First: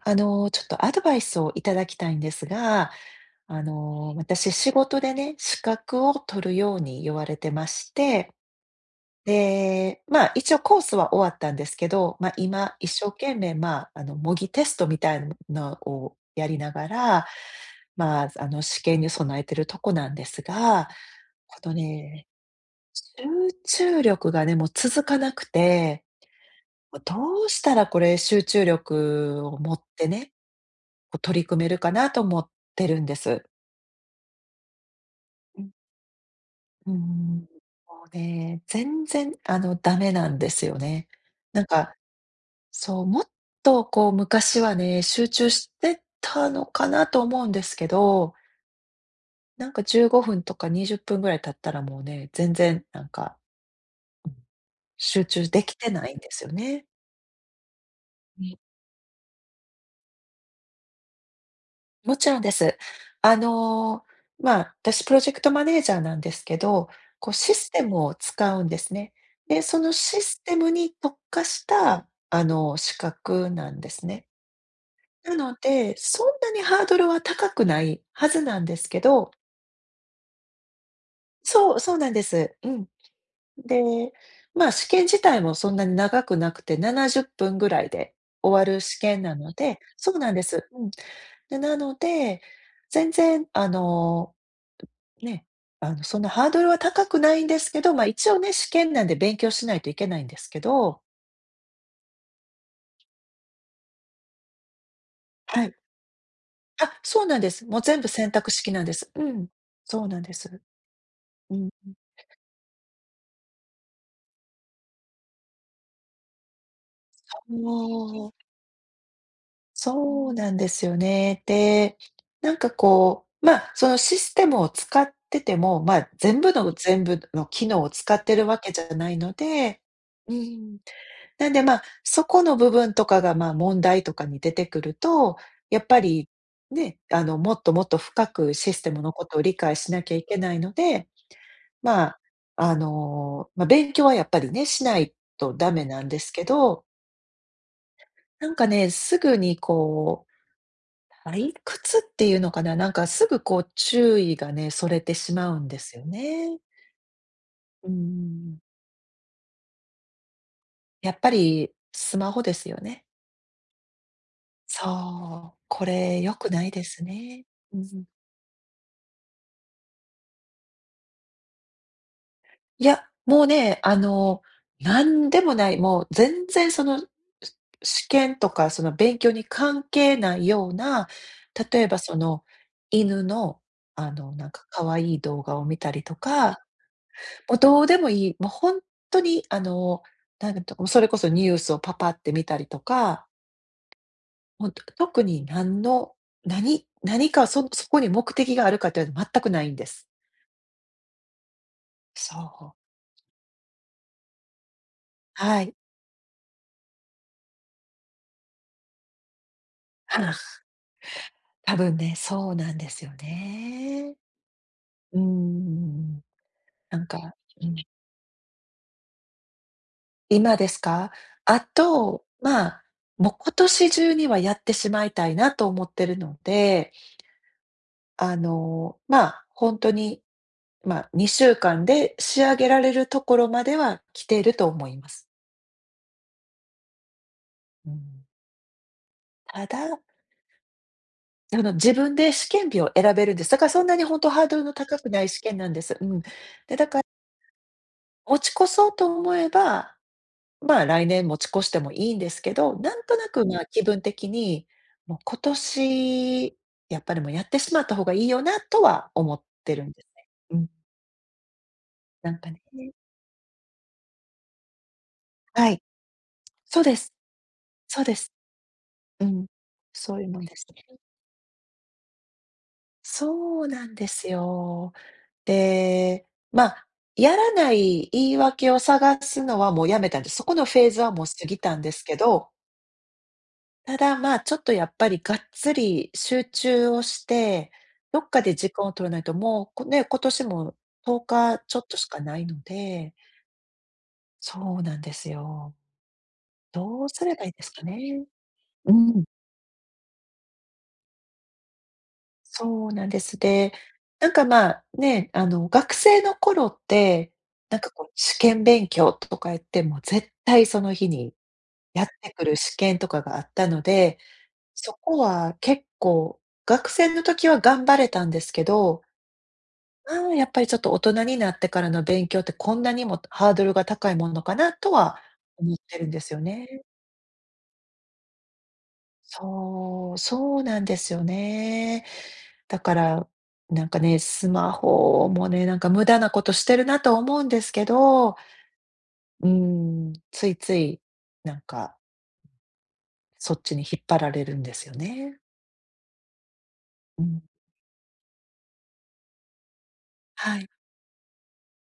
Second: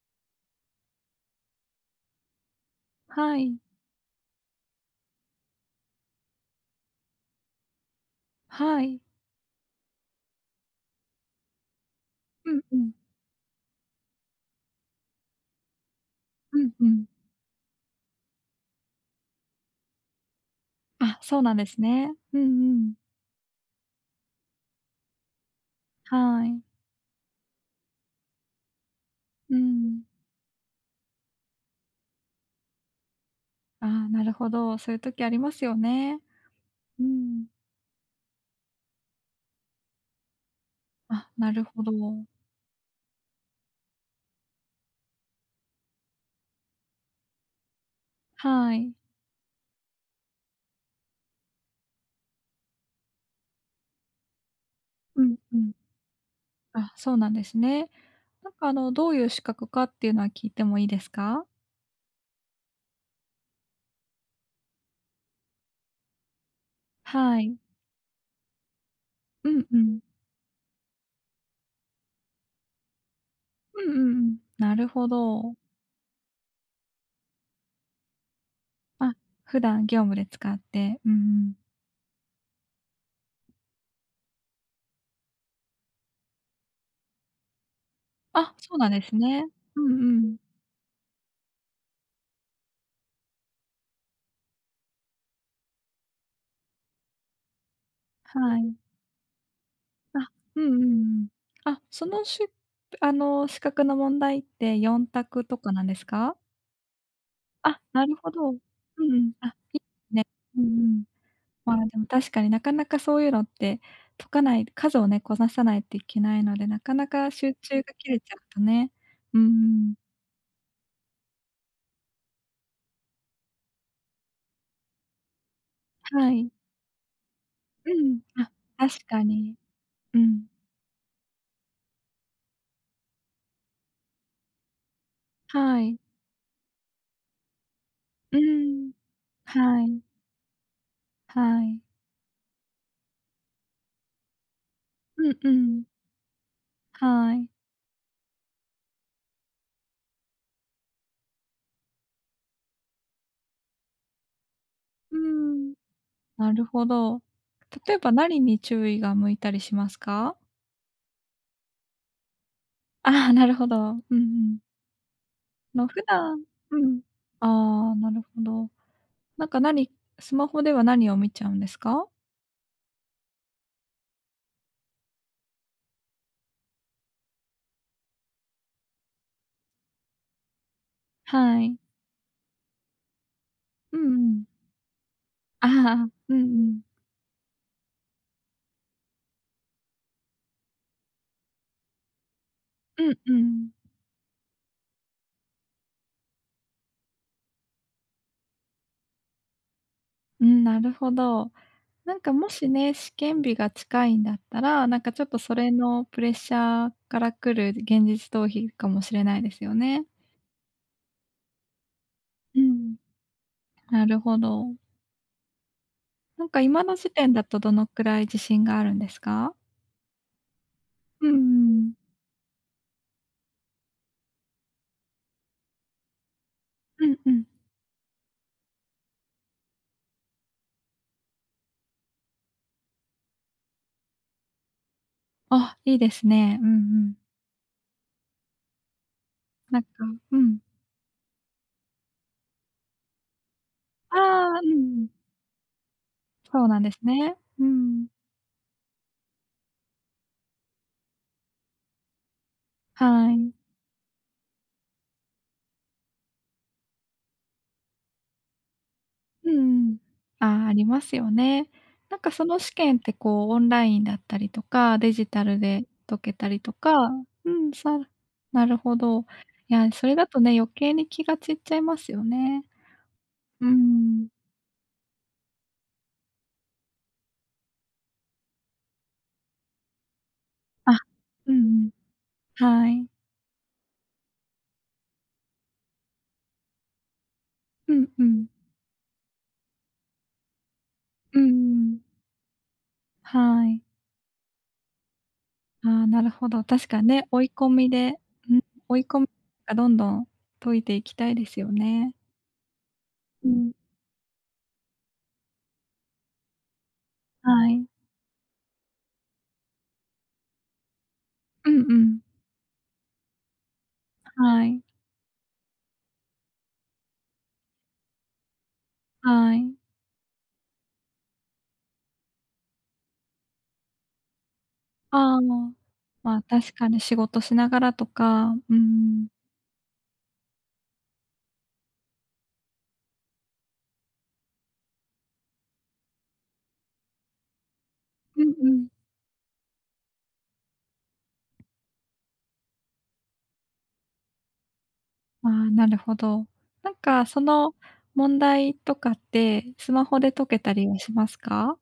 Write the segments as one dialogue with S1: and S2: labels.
S1: ちょっとアドバイスをいただきたいんですが、
S2: はい。
S1: 私仕事でね、資格を取るように言われてまして、
S2: はい。
S1: で、まあ一応コースは終わったんですけど、まあ
S2: うん
S1: 今
S2: う
S1: 一
S2: ん。
S1: 生懸命、模擬テストみたいなのをやり
S2: うん
S1: な
S2: う
S1: が
S2: ん。
S1: ら、試験に備えてるとこなんですが、
S2: あ、そうなんで
S1: この
S2: すね。
S1: ね、
S2: うんうん。
S1: 集中力がね、もう続かなくて、
S2: はい。
S1: どうしたらこれ集中力
S2: う
S1: を持っ
S2: ん。
S1: てね、こう取り組めるかなと思ってるんです。
S2: ああ、なるほど。そういう時ありま
S1: う
S2: す
S1: ん。
S2: よね。うん。
S1: もうね、全然ダメなんですよね。
S2: あ、な
S1: な
S2: る
S1: ん
S2: ほど。
S1: か、そう、もっとこう昔はね、集中してたのかなと思うんですけど、
S2: はい。
S1: なんか15分とか20分ぐらい経ったらもうね、全然なんか
S2: う
S1: 集
S2: ん
S1: 中
S2: う
S1: で
S2: ん。
S1: きてないんですよね。
S2: あ、そうなんですね。なんかどういう資格かっていうのは聞いてもいいですか？
S1: もちろんです。あの、私プロジェクトマネージャーなんですけど、こう
S2: は
S1: シ
S2: い。
S1: ステムを使うんですね。
S2: う
S1: で、
S2: んう
S1: その
S2: ん。
S1: システムに特化した、資格なん
S2: う
S1: で
S2: んうん
S1: す
S2: う
S1: ね。
S2: ん。なるほ
S1: な
S2: ど。
S1: ので、そんなにハードルは高くないはずなんですけ
S2: あ、
S1: ど、
S2: 普段業務で使って。うんうん。
S1: そうそうなんです。うん。で、まあ、試験自体もそんなに長くなくて、70分ぐらいで
S2: あ、
S1: 終わ
S2: そう
S1: る
S2: なん
S1: 試
S2: です
S1: 験な
S2: ね。
S1: ので、
S2: うん
S1: そ
S2: う
S1: うなん
S2: ん。
S1: です。うん。なので、全然あのね、あの、そんなハードルは高くないんですけど、ま、一応ね、
S2: は
S1: 試
S2: い。
S1: 験なんで勉強しないといけないん
S2: あ、
S1: ですけ
S2: うんうん
S1: ど。
S2: うん。あ、そのしゅあの、資格の問題って4択と
S1: は
S2: か
S1: い。
S2: なんですか？
S1: あ、そうなんです。も
S2: あ、
S1: う全
S2: な
S1: 部
S2: る
S1: 選
S2: ほ
S1: 択
S2: ど。うん
S1: 式なんで
S2: う
S1: す。う
S2: ん。
S1: ん、
S2: あ、い
S1: そう
S2: い
S1: なん
S2: ね。
S1: です。
S2: うんうん。
S1: うん、
S2: まあ、
S1: も
S2: でも確かになかなかそういうのって解かない数をね、こなさないといけないので、なかなか集
S1: う
S2: 中が切れ
S1: お
S2: ち
S1: お。
S2: ゃうとね。うんうん。
S1: そうなんですよね。で、そのシステムを使ってても、
S2: は
S1: 全部
S2: い。
S1: の全部の機能を
S2: う
S1: 使
S2: ん。
S1: ってる
S2: あ、
S1: わけじゃ
S2: 確
S1: ない
S2: か
S1: の
S2: に。
S1: で、
S2: う
S1: う
S2: ん。
S1: ん。なんで、まあ、そこの部分とかが、まあ、問題とかに出てくると、や
S2: は
S1: っぱ
S2: い。
S1: り、ね、もっともっと深
S2: う
S1: くシステ
S2: ん。
S1: ムのことを理解
S2: は
S1: し
S2: い。
S1: なきゃいけないので、
S2: はい。
S1: まあ、勉強はやっぱりね、しない
S2: うんう
S1: とダメ
S2: ん。
S1: なんですけど、
S2: はい。
S1: なんかね、すぐにこう、退屈っていうのかな、なんかすぐこう注意がね、それて
S2: う
S1: しまうん
S2: ん。
S1: ですよ
S2: な
S1: ね。
S2: るほど。
S1: うー
S2: 例えば何に
S1: ん。
S2: 注意が向いたりしますか？
S1: やっぱりスマホですよ ね。
S2: ああ、なるほど。うんうん。
S1: そう、こ
S2: の、普
S1: れ良
S2: 段
S1: くない
S2: う
S1: で
S2: ん。
S1: すね。う
S2: ああ、
S1: ん。
S2: なるほど。なんか何スマホでは何を見ちゃうんですか？
S1: いや、もうね、なんでもない、もう全然その、し試験とかその勉強に関係ないような、
S2: はい。
S1: 例えばその、犬の、
S2: うんうん。
S1: なんか可愛い動画を
S2: あ
S1: 見たり
S2: あ、
S1: と
S2: うんう
S1: か、
S2: ん。
S1: もうどうでもいい、もうほんとに、なんとそれこそニュースをパパって見たりと
S2: うん
S1: か、
S2: うん。
S1: ほんと特に何の、何何かそそこに目的があるかというのは全くないんです。
S2: うん、なるほど。なんかも
S1: そ
S2: し
S1: う。
S2: ね、試験日が近いんだったら、なんかちょっとそ
S1: は
S2: れ
S1: い。
S2: のプレッシャーから来る現実逃避かもしれないですよね。
S1: 多分ね、そう
S2: う
S1: なんで
S2: ん。
S1: すよ
S2: な
S1: ね。
S2: るほど。
S1: うーん。
S2: なんか今の
S1: なん
S2: 時点
S1: か、
S2: だと
S1: う
S2: ど
S1: ん、
S2: のくらい自信があるんですか？
S1: 今ですか？
S2: うんう
S1: あ
S2: ん。
S1: と、まあ、もう今年中にはやってしまいたいなと思ってるので、
S2: うんうん。
S1: ほんとに、まあ、2週間で仕上げられるところまでは来ていると思います。
S2: あ、いいですね。うんうん。
S1: うん。た
S2: なんか
S1: だ、
S2: うん。
S1: 自分で試験日を選べるんです。だからそんなにほ
S2: あ
S1: んとハード
S2: あ、う
S1: ルの
S2: んう
S1: 高く
S2: ん。
S1: ない試験なんです。うん。
S2: そう
S1: で、
S2: なん
S1: だ
S2: で
S1: か
S2: す
S1: ら
S2: ね。うん。
S1: 落ちこそうと思えば、まあ、来年持ち越してもいいんですけど、なん
S2: は
S1: となく、
S2: い。
S1: まあ、気分的に、もう今年、やっぱりもうやってしまった方がいいよなとは思っ
S2: うん
S1: てるん
S2: うん。
S1: ですね。う
S2: ああ、
S1: ん、
S2: ありますよね。なんか
S1: なん
S2: そ
S1: か
S2: の試
S1: ね、
S2: 験ってこうオンラインだったりとか、デジタル
S1: はい、
S2: で解けたりと
S1: そう
S2: か
S1: です、
S2: うん、さ
S1: そうです。
S2: なるほど。い
S1: うん、
S2: や、それ
S1: そうい
S2: だ
S1: うも
S2: と
S1: ん
S2: ね、
S1: です
S2: 余計
S1: ね。
S2: に気が散っちゃいますよね。
S1: そう
S2: う
S1: なんで
S2: ん。
S1: すよ。で、まあ、やらない言い訳を探すのはもうやめたんで、そこのフェー
S2: あ、
S1: ズはもう過
S2: うん
S1: ぎたん
S2: うん。
S1: ですけど。
S2: はい。
S1: ただ、まあ、ちょっとやっぱりがっつり集中をして、
S2: うん
S1: ど
S2: う
S1: っか
S2: ん。
S1: で時間を取らないと、もう、こね、今年も10
S2: うんうんう
S1: 日ちょっと
S2: ん。
S1: しかないので、
S2: はい。
S1: そうなんですよ。
S2: ああ、なるほど。確か
S1: どうす
S2: ね、
S1: れ
S2: 追
S1: ばいい
S2: い
S1: で
S2: 込
S1: すか
S2: みで、
S1: ね。
S2: うん、
S1: う
S2: 追い込
S1: ん、
S2: みがどんどん解いていきたいですよね。
S1: そうなんです。
S2: う
S1: で、
S2: ん、
S1: なんか、まあ、ね、学生の頃って、
S2: は
S1: なん
S2: い。
S1: かこう、試験勉強とか言って、もう絶対その日に
S2: うんう
S1: やっ
S2: ん。
S1: てくる試験とかがあったので、
S2: はい。
S1: そこは結構、学生の時は頑張れたんですけど、
S2: はい。
S1: うん、やっぱりちょっと大人になってからの勉強ってこんなにもハードルが高いものかなとは
S2: ああ、
S1: 思ってるんです
S2: ま
S1: よ
S2: あ、確
S1: ね。
S2: かに仕事しながらとか、うん。
S1: そう、そうなんですよね。だから、なんかね、スマホもね、なんか無駄なことしてるなと思うんですけど、
S2: うんうん。
S1: うん、ついつい、なんかそっちに引っ張られるんですよね。
S2: ああ、なるほど。なん
S1: う
S2: かそ
S1: ん。
S2: の問題とかって、スマホで解
S1: は
S2: け
S1: い。
S2: たりはしますか？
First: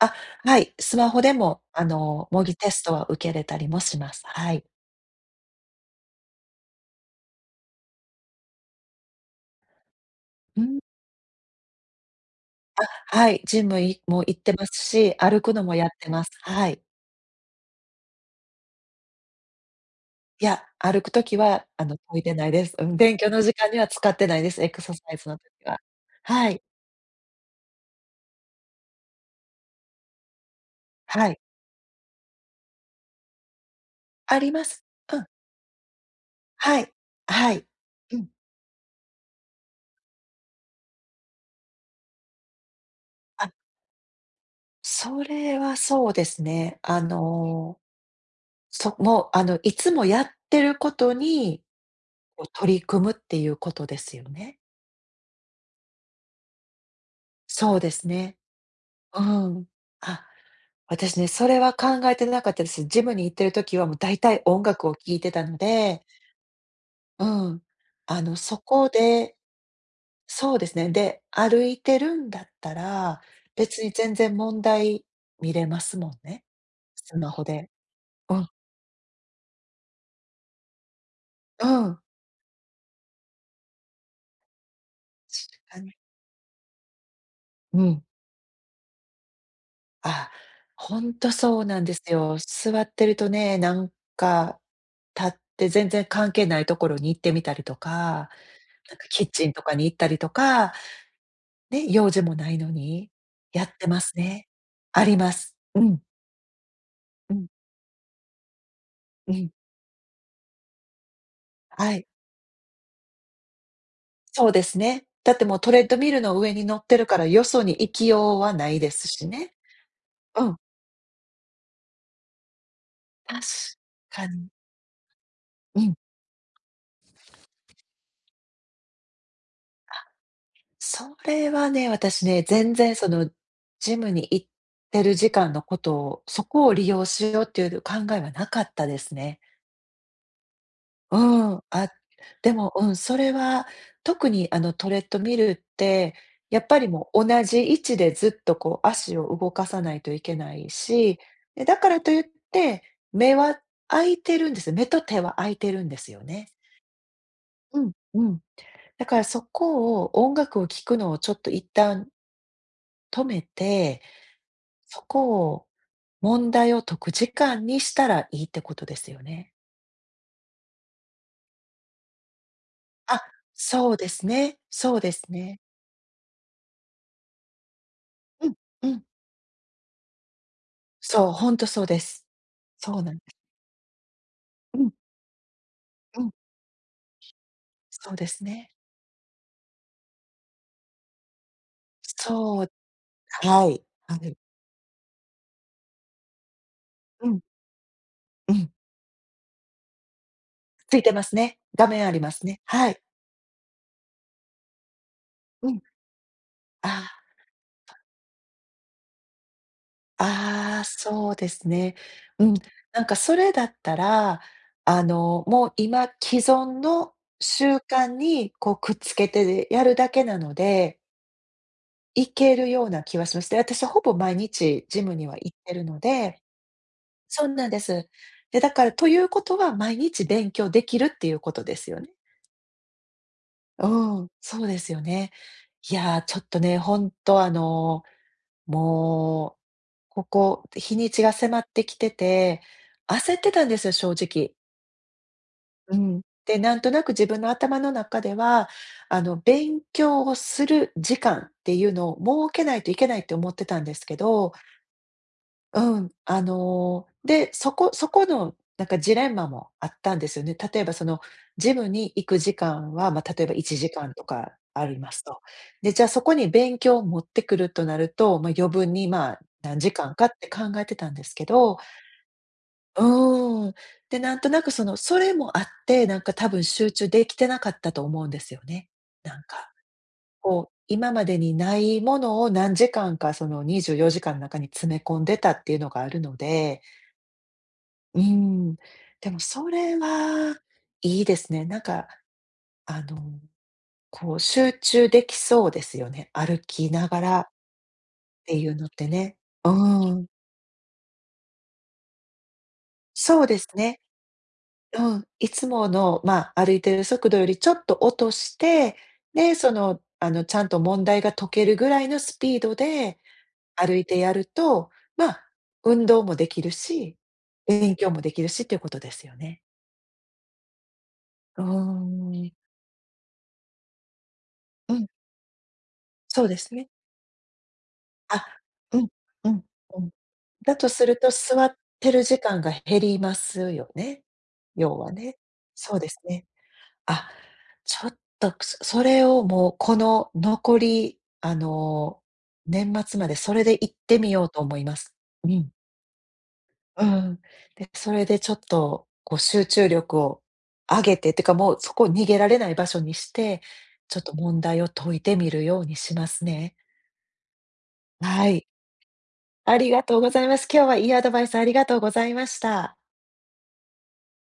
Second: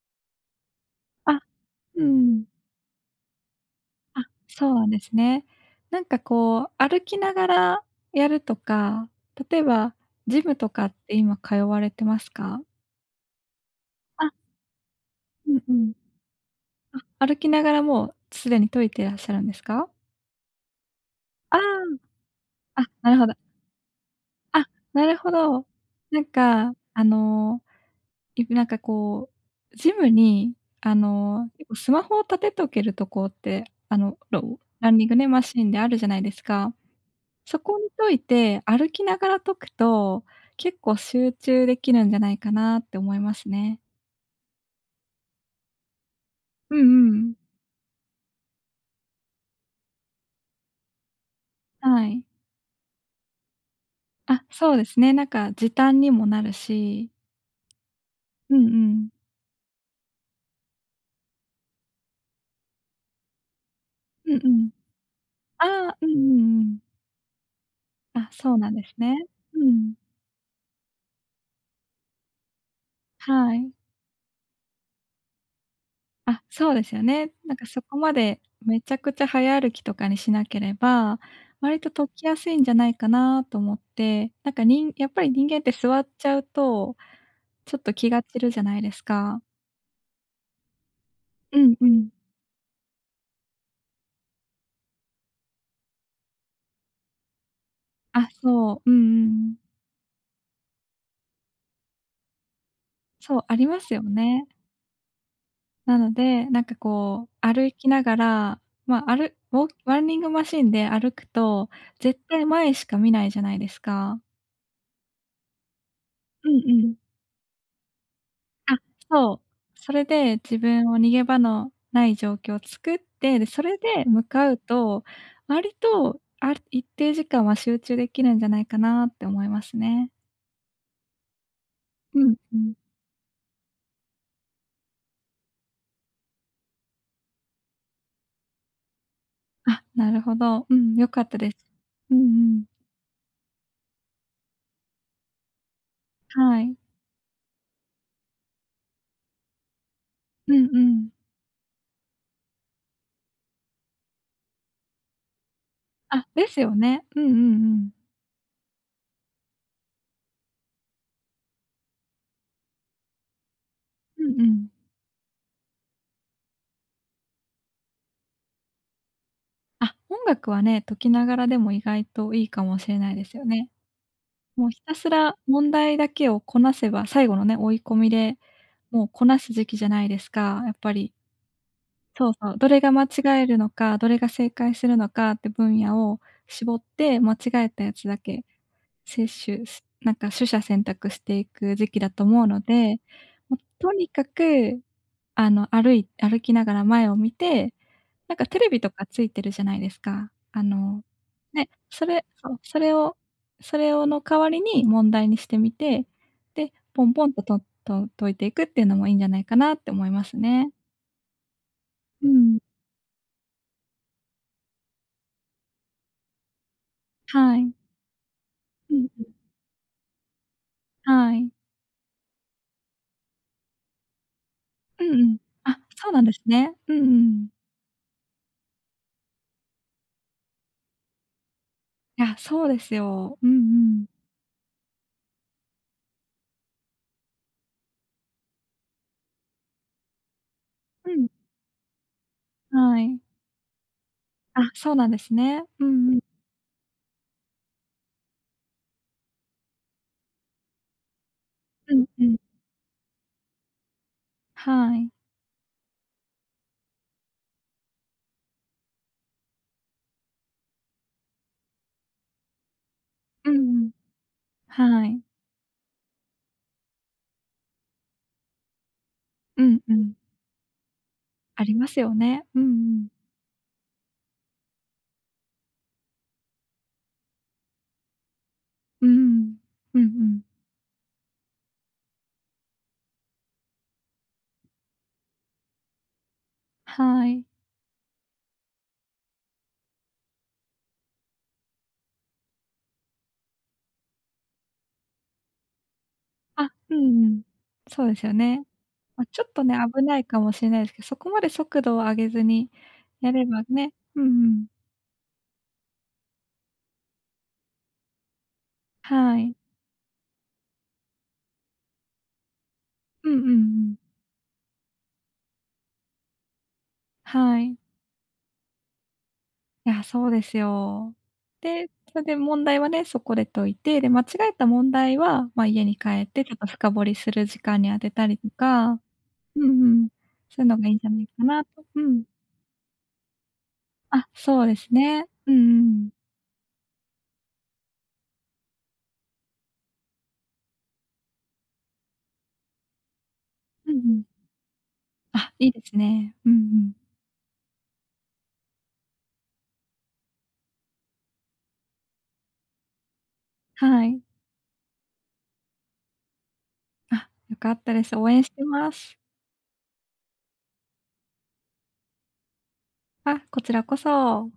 S1: あ、はい、スマホで
S2: あ、
S1: もあ
S2: う
S1: の模
S2: ん。
S1: 擬テストは受けれたりもします。
S2: あ、
S1: はい。
S2: そうなんですね。なんかこう、歩きながらやるとか、例えばジム
S1: う
S2: と
S1: ん。
S2: かって今通われてますか？
S1: はい、ジムいも
S2: あ、
S1: 行ってますし、歩
S2: う
S1: く
S2: ん
S1: の
S2: う
S1: もやっ
S2: ん。
S1: てます。はい。
S2: あ、歩きながらもうすでに解いていらっしゃるんですか？
S1: いや、歩く時
S2: ああ、
S1: は、こいでないです。う
S2: あ、
S1: ん、
S2: な
S1: 勉
S2: るほ
S1: 強
S2: ど。
S1: の時間には使ってないです、
S2: あ、
S1: エクササ
S2: な
S1: イ
S2: る
S1: ズ
S2: ほ
S1: の時
S2: ど。
S1: は。
S2: なん
S1: はい、
S2: か、あの、なんか、ジムに、あ
S1: はい。
S2: の、結構スマホを立てとけるとこって、
S1: あります。
S2: ランニング
S1: うん、
S2: ね、マシンであるじゃないですか。
S1: はい、は
S2: そ
S1: い。
S2: こに解
S1: う
S2: い
S1: ん。
S2: て、歩きながら解くと、結構集中できるんじゃないかなって思います
S1: あ、
S2: ね。
S1: それはそうです
S2: う
S1: ね。
S2: ん
S1: あ
S2: うん
S1: の、そもう、あの、いつもやってることに、
S2: はい。
S1: こう取り組むっていうことですよ
S2: あ、
S1: ね。
S2: そうですね。なんか時短にもなるし。
S1: そうですね。
S2: うんうん。
S1: うん。あ、私ね、それは考えてなかったです。ジムに行ってる時はもう大
S2: うん
S1: 体
S2: う
S1: 音
S2: ん。
S1: 楽を聴いてたの
S2: ああ、
S1: で、
S2: うんうんうん。
S1: うん。あ
S2: あ、
S1: の、
S2: そ
S1: そ
S2: うなんで
S1: こ
S2: すね。
S1: で
S2: うん。
S1: そうですね。で、歩いてるんだったら、
S2: はい。
S1: 別に全然問題見れますもん
S2: あ、
S1: ね、
S2: そうですよ
S1: スマ
S2: ね。
S1: ホ
S2: なんか
S1: で。
S2: そこま
S1: う
S2: で
S1: ん、
S2: めちゃくちゃ早歩きとかにしなければ、
S1: う
S2: 割と
S1: ん。
S2: 解きやすいんじゃないかなと思って、なんかやっぱり人間
S1: 確
S2: って
S1: かに。
S2: 座っちゃうとちょっ
S1: う
S2: と
S1: ん。
S2: 気が散るじゃないですか。
S1: あ、ほんと
S2: う
S1: そう
S2: ん
S1: なん
S2: う
S1: です
S2: ん。
S1: よ。座ってるとね、なんか、立って全然関係ないところに行ってみたりとか、
S2: あ、そう、う
S1: な
S2: ん
S1: んかキ
S2: うんう
S1: ッチン
S2: ん。
S1: とかに行ったりとかね、用事もないのに、
S2: そう、あ
S1: や
S2: り
S1: っ
S2: ま
S1: て
S2: す
S1: ま
S2: よ
S1: すね。
S2: ね。
S1: あります。うん、
S2: なので、なんかこ
S1: うん、
S2: う、歩きながら、ま、あ歩、
S1: うん。
S2: ウォーランニングマシンで歩くと、
S1: はい。
S2: 絶対前しか見ないじゃないですか。
S1: そうですね。だってもうトレッドミルの
S2: う
S1: 上
S2: ん
S1: に乗っ
S2: うん。
S1: てるから、よそに行きようはな
S2: あ、
S1: いですし
S2: そう。
S1: ね。
S2: それで
S1: うん、
S2: 自分を逃げ場のない状況を作って、
S1: 確
S2: で、それで向
S1: かに。
S2: かうと、割
S1: うん。
S2: と、ある一定時間は集中できるんじゃないかなって思いますね。
S1: それはね、
S2: う
S1: 私
S2: ん
S1: ね、
S2: う
S1: 全
S2: ん。
S1: 然そのジムに行ってる時間のことを、そこを利用しようっていう考えはなかったですね。
S2: あ、なるほど。うん、良
S1: う
S2: かったです。
S1: ん、あ、
S2: うんう
S1: で
S2: ん。
S1: も、うん、それは特にあのトレッドミルって、や
S2: は
S1: っ
S2: い。
S1: ぱりもう同じ位置でずっとこう足を動かさないといけ
S2: う
S1: ない
S2: んう
S1: し、
S2: ん。
S1: で、だからといって、目は目と手は開いてるんですよ
S2: あ、で
S1: ね。
S2: すよね。うんうんう
S1: う
S2: ん。
S1: ん、うん。だからそこを音楽を聴くのをちょっと一旦止めて、
S2: うんうん。
S1: そこを問題を解く時間にしたらいいってことですよね。
S2: あ、音楽はね、解きながらでも意外といいかもしれない
S1: あ、
S2: ですよね。
S1: そうですね。
S2: もうひた
S1: そう
S2: す
S1: です
S2: ら
S1: ね。
S2: 問題だけをこなせば、最後のね、追い込みで、
S1: うん、うん。
S2: もうこなす時期じゃないですか、やっぱり。
S1: そう、ほんとそうです。
S2: そうそう、どれが
S1: そう
S2: 間違
S1: なんです。
S2: えるのか、どれが正解
S1: う
S2: す
S1: ん、
S2: るのかって分野を
S1: うん、
S2: 絞って、間違えたやつ
S1: そう
S2: だ
S1: です
S2: け
S1: ね。
S2: 接種すなんか取捨選択していく時期だと思うの
S1: そう、
S2: で、もう
S1: はい、
S2: とに
S1: は
S2: か
S1: い。
S2: く、あの、歩きながら前を
S1: う
S2: 見
S1: ん、
S2: て、なんか
S1: う
S2: テレ
S1: ん。
S2: ビとかついてるじゃないですか。あ
S1: つい
S2: の、
S1: てますね。
S2: ね、
S1: 画面
S2: そ
S1: あり
S2: れ
S1: ます
S2: そう、
S1: ね。
S2: そ
S1: は
S2: れ
S1: い。
S2: をそれをの代わりに問題にして
S1: う
S2: み
S1: ん。
S2: て、で、ポ
S1: あ
S2: ンポンと、とと解いていくっていうのもいいんじゃないかなって思いますね。
S1: あ、ああ、そうですね。
S2: う
S1: うん、
S2: ん。
S1: なんかそれだったら、もう今既存の
S2: はい。
S1: 習慣にこうく
S2: う
S1: っ
S2: ん
S1: つ
S2: う
S1: け
S2: ん。
S1: てやるだけなので、
S2: はい。
S1: いけるような気はします。で、私はほぼ毎日ジ
S2: う
S1: ム
S2: ん
S1: に
S2: う
S1: は
S2: ん。
S1: 行って
S2: あ、
S1: るの
S2: そうなんで
S1: で、
S2: すね。うんう
S1: そう
S2: ん。
S1: なんです。で、だからということは、毎日勉強できるっていうことですよね。
S2: いや、そうですよ。うんうん。
S1: うん、そうですよね。いやー、ちょっとね、ほんとあの、もう、ここ日に
S2: う
S1: ち
S2: ん。
S1: が迫ってきてて、
S2: はい。
S1: 焦ってたんですよ、正直。
S2: あ、そうなんですね。う
S1: う
S2: んうん。
S1: ん。で、なんとなく自分の頭の中では、勉強をする時間っていう
S2: うん
S1: の
S2: うん。
S1: を設けないといけないって思ってたんですけど、
S2: はい。
S1: そこそこのなんかジレンマもあったんですよね。例えばそのジムに行く時間は、まあ、例え
S2: う
S1: ば
S2: ん
S1: 1
S2: うん。
S1: 時間とかあり
S2: は
S1: ま
S2: い。
S1: すと。で、じゃあそこに勉強を持ってくるとなると、まあ、余分に、まあ、
S2: う
S1: 何
S2: ん
S1: 時
S2: う
S1: 間
S2: ん。
S1: かって考えてたんですけ
S2: あり
S1: ど、
S2: ますよね。うんうん。
S1: うーん。で、なんとなくその、それもあって、なんか多分集中できてなかったと思うんですよね。
S2: う
S1: なん
S2: ん。
S1: か、
S2: うんうん。
S1: こう、今までにないものを何時間かその24時間の中に詰め込んでたっていうのがあるので、
S2: はい。
S1: うーん、でもそれはいいですね。なんか、あの、こう集中できそうですよね。歩
S2: あ、
S1: き
S2: う
S1: なが
S2: んう
S1: ら
S2: ん。
S1: っ
S2: そうですよ
S1: て
S2: ね。
S1: いうのって
S2: ま、
S1: ね。
S2: ちょっと
S1: う
S2: ね、危
S1: ー
S2: ない
S1: ん、
S2: かもしれないですけど、そこまで速度を上げずにや
S1: そ
S2: れ
S1: うで
S2: ば
S1: す
S2: ね
S1: ね。
S2: うんうん。
S1: うん、いつもの、まあ、歩いてる速度よりちょっと落として、
S2: は
S1: で、
S2: い。
S1: ちゃんと問題が解けるぐらいのスピードで
S2: うんうんうん。
S1: 歩いてやると、まあ、運動もできるし、
S2: はい。
S1: 勉強もできるしっていうことですよね。
S2: いや、そうですよ。
S1: うー
S2: で、それで
S1: ん。
S2: 問題はね、そこで解いて、で、間違えた問
S1: うん、
S2: 題は、まあ、家に帰っ
S1: そ
S2: て
S1: う
S2: ちょ
S1: で
S2: っと
S1: すね。
S2: 深掘りする時間に当てたり
S1: あ、
S2: と
S1: う
S2: か、
S1: ん、うん、
S2: うん
S1: う
S2: うん、
S1: ん。
S2: そういう
S1: だ
S2: のが
S1: と
S2: いいん
S1: す
S2: じゃ
S1: る
S2: ない
S1: と、
S2: か
S1: 座
S2: な
S1: っ
S2: と。う
S1: てる
S2: ん。
S1: 時間が減りますよね。
S2: あ、そうです
S1: 要は
S2: ね。
S1: ね。
S2: うんうんう
S1: そうで
S2: ん。
S1: すね。あ、ちょっと、それをもう、この残り、年末までそれで行
S2: う
S1: っ
S2: んう
S1: て
S2: ん。
S1: みようと思います。う
S2: あ、い
S1: ん。
S2: いですね。うんうん。
S1: うん。で、それでちょっと、こう集中力を上げてってか、もうそこ逃げられない場所にして、
S2: は
S1: ちょ
S2: い。
S1: っと問題を解いてみるようにしますね。
S2: あ、良かったです。応援
S1: は
S2: して
S1: い。
S2: ます。
S1: ありがとうございます。今日はいいアドバイスありがとうございました。
S2: あ、こちらこそ。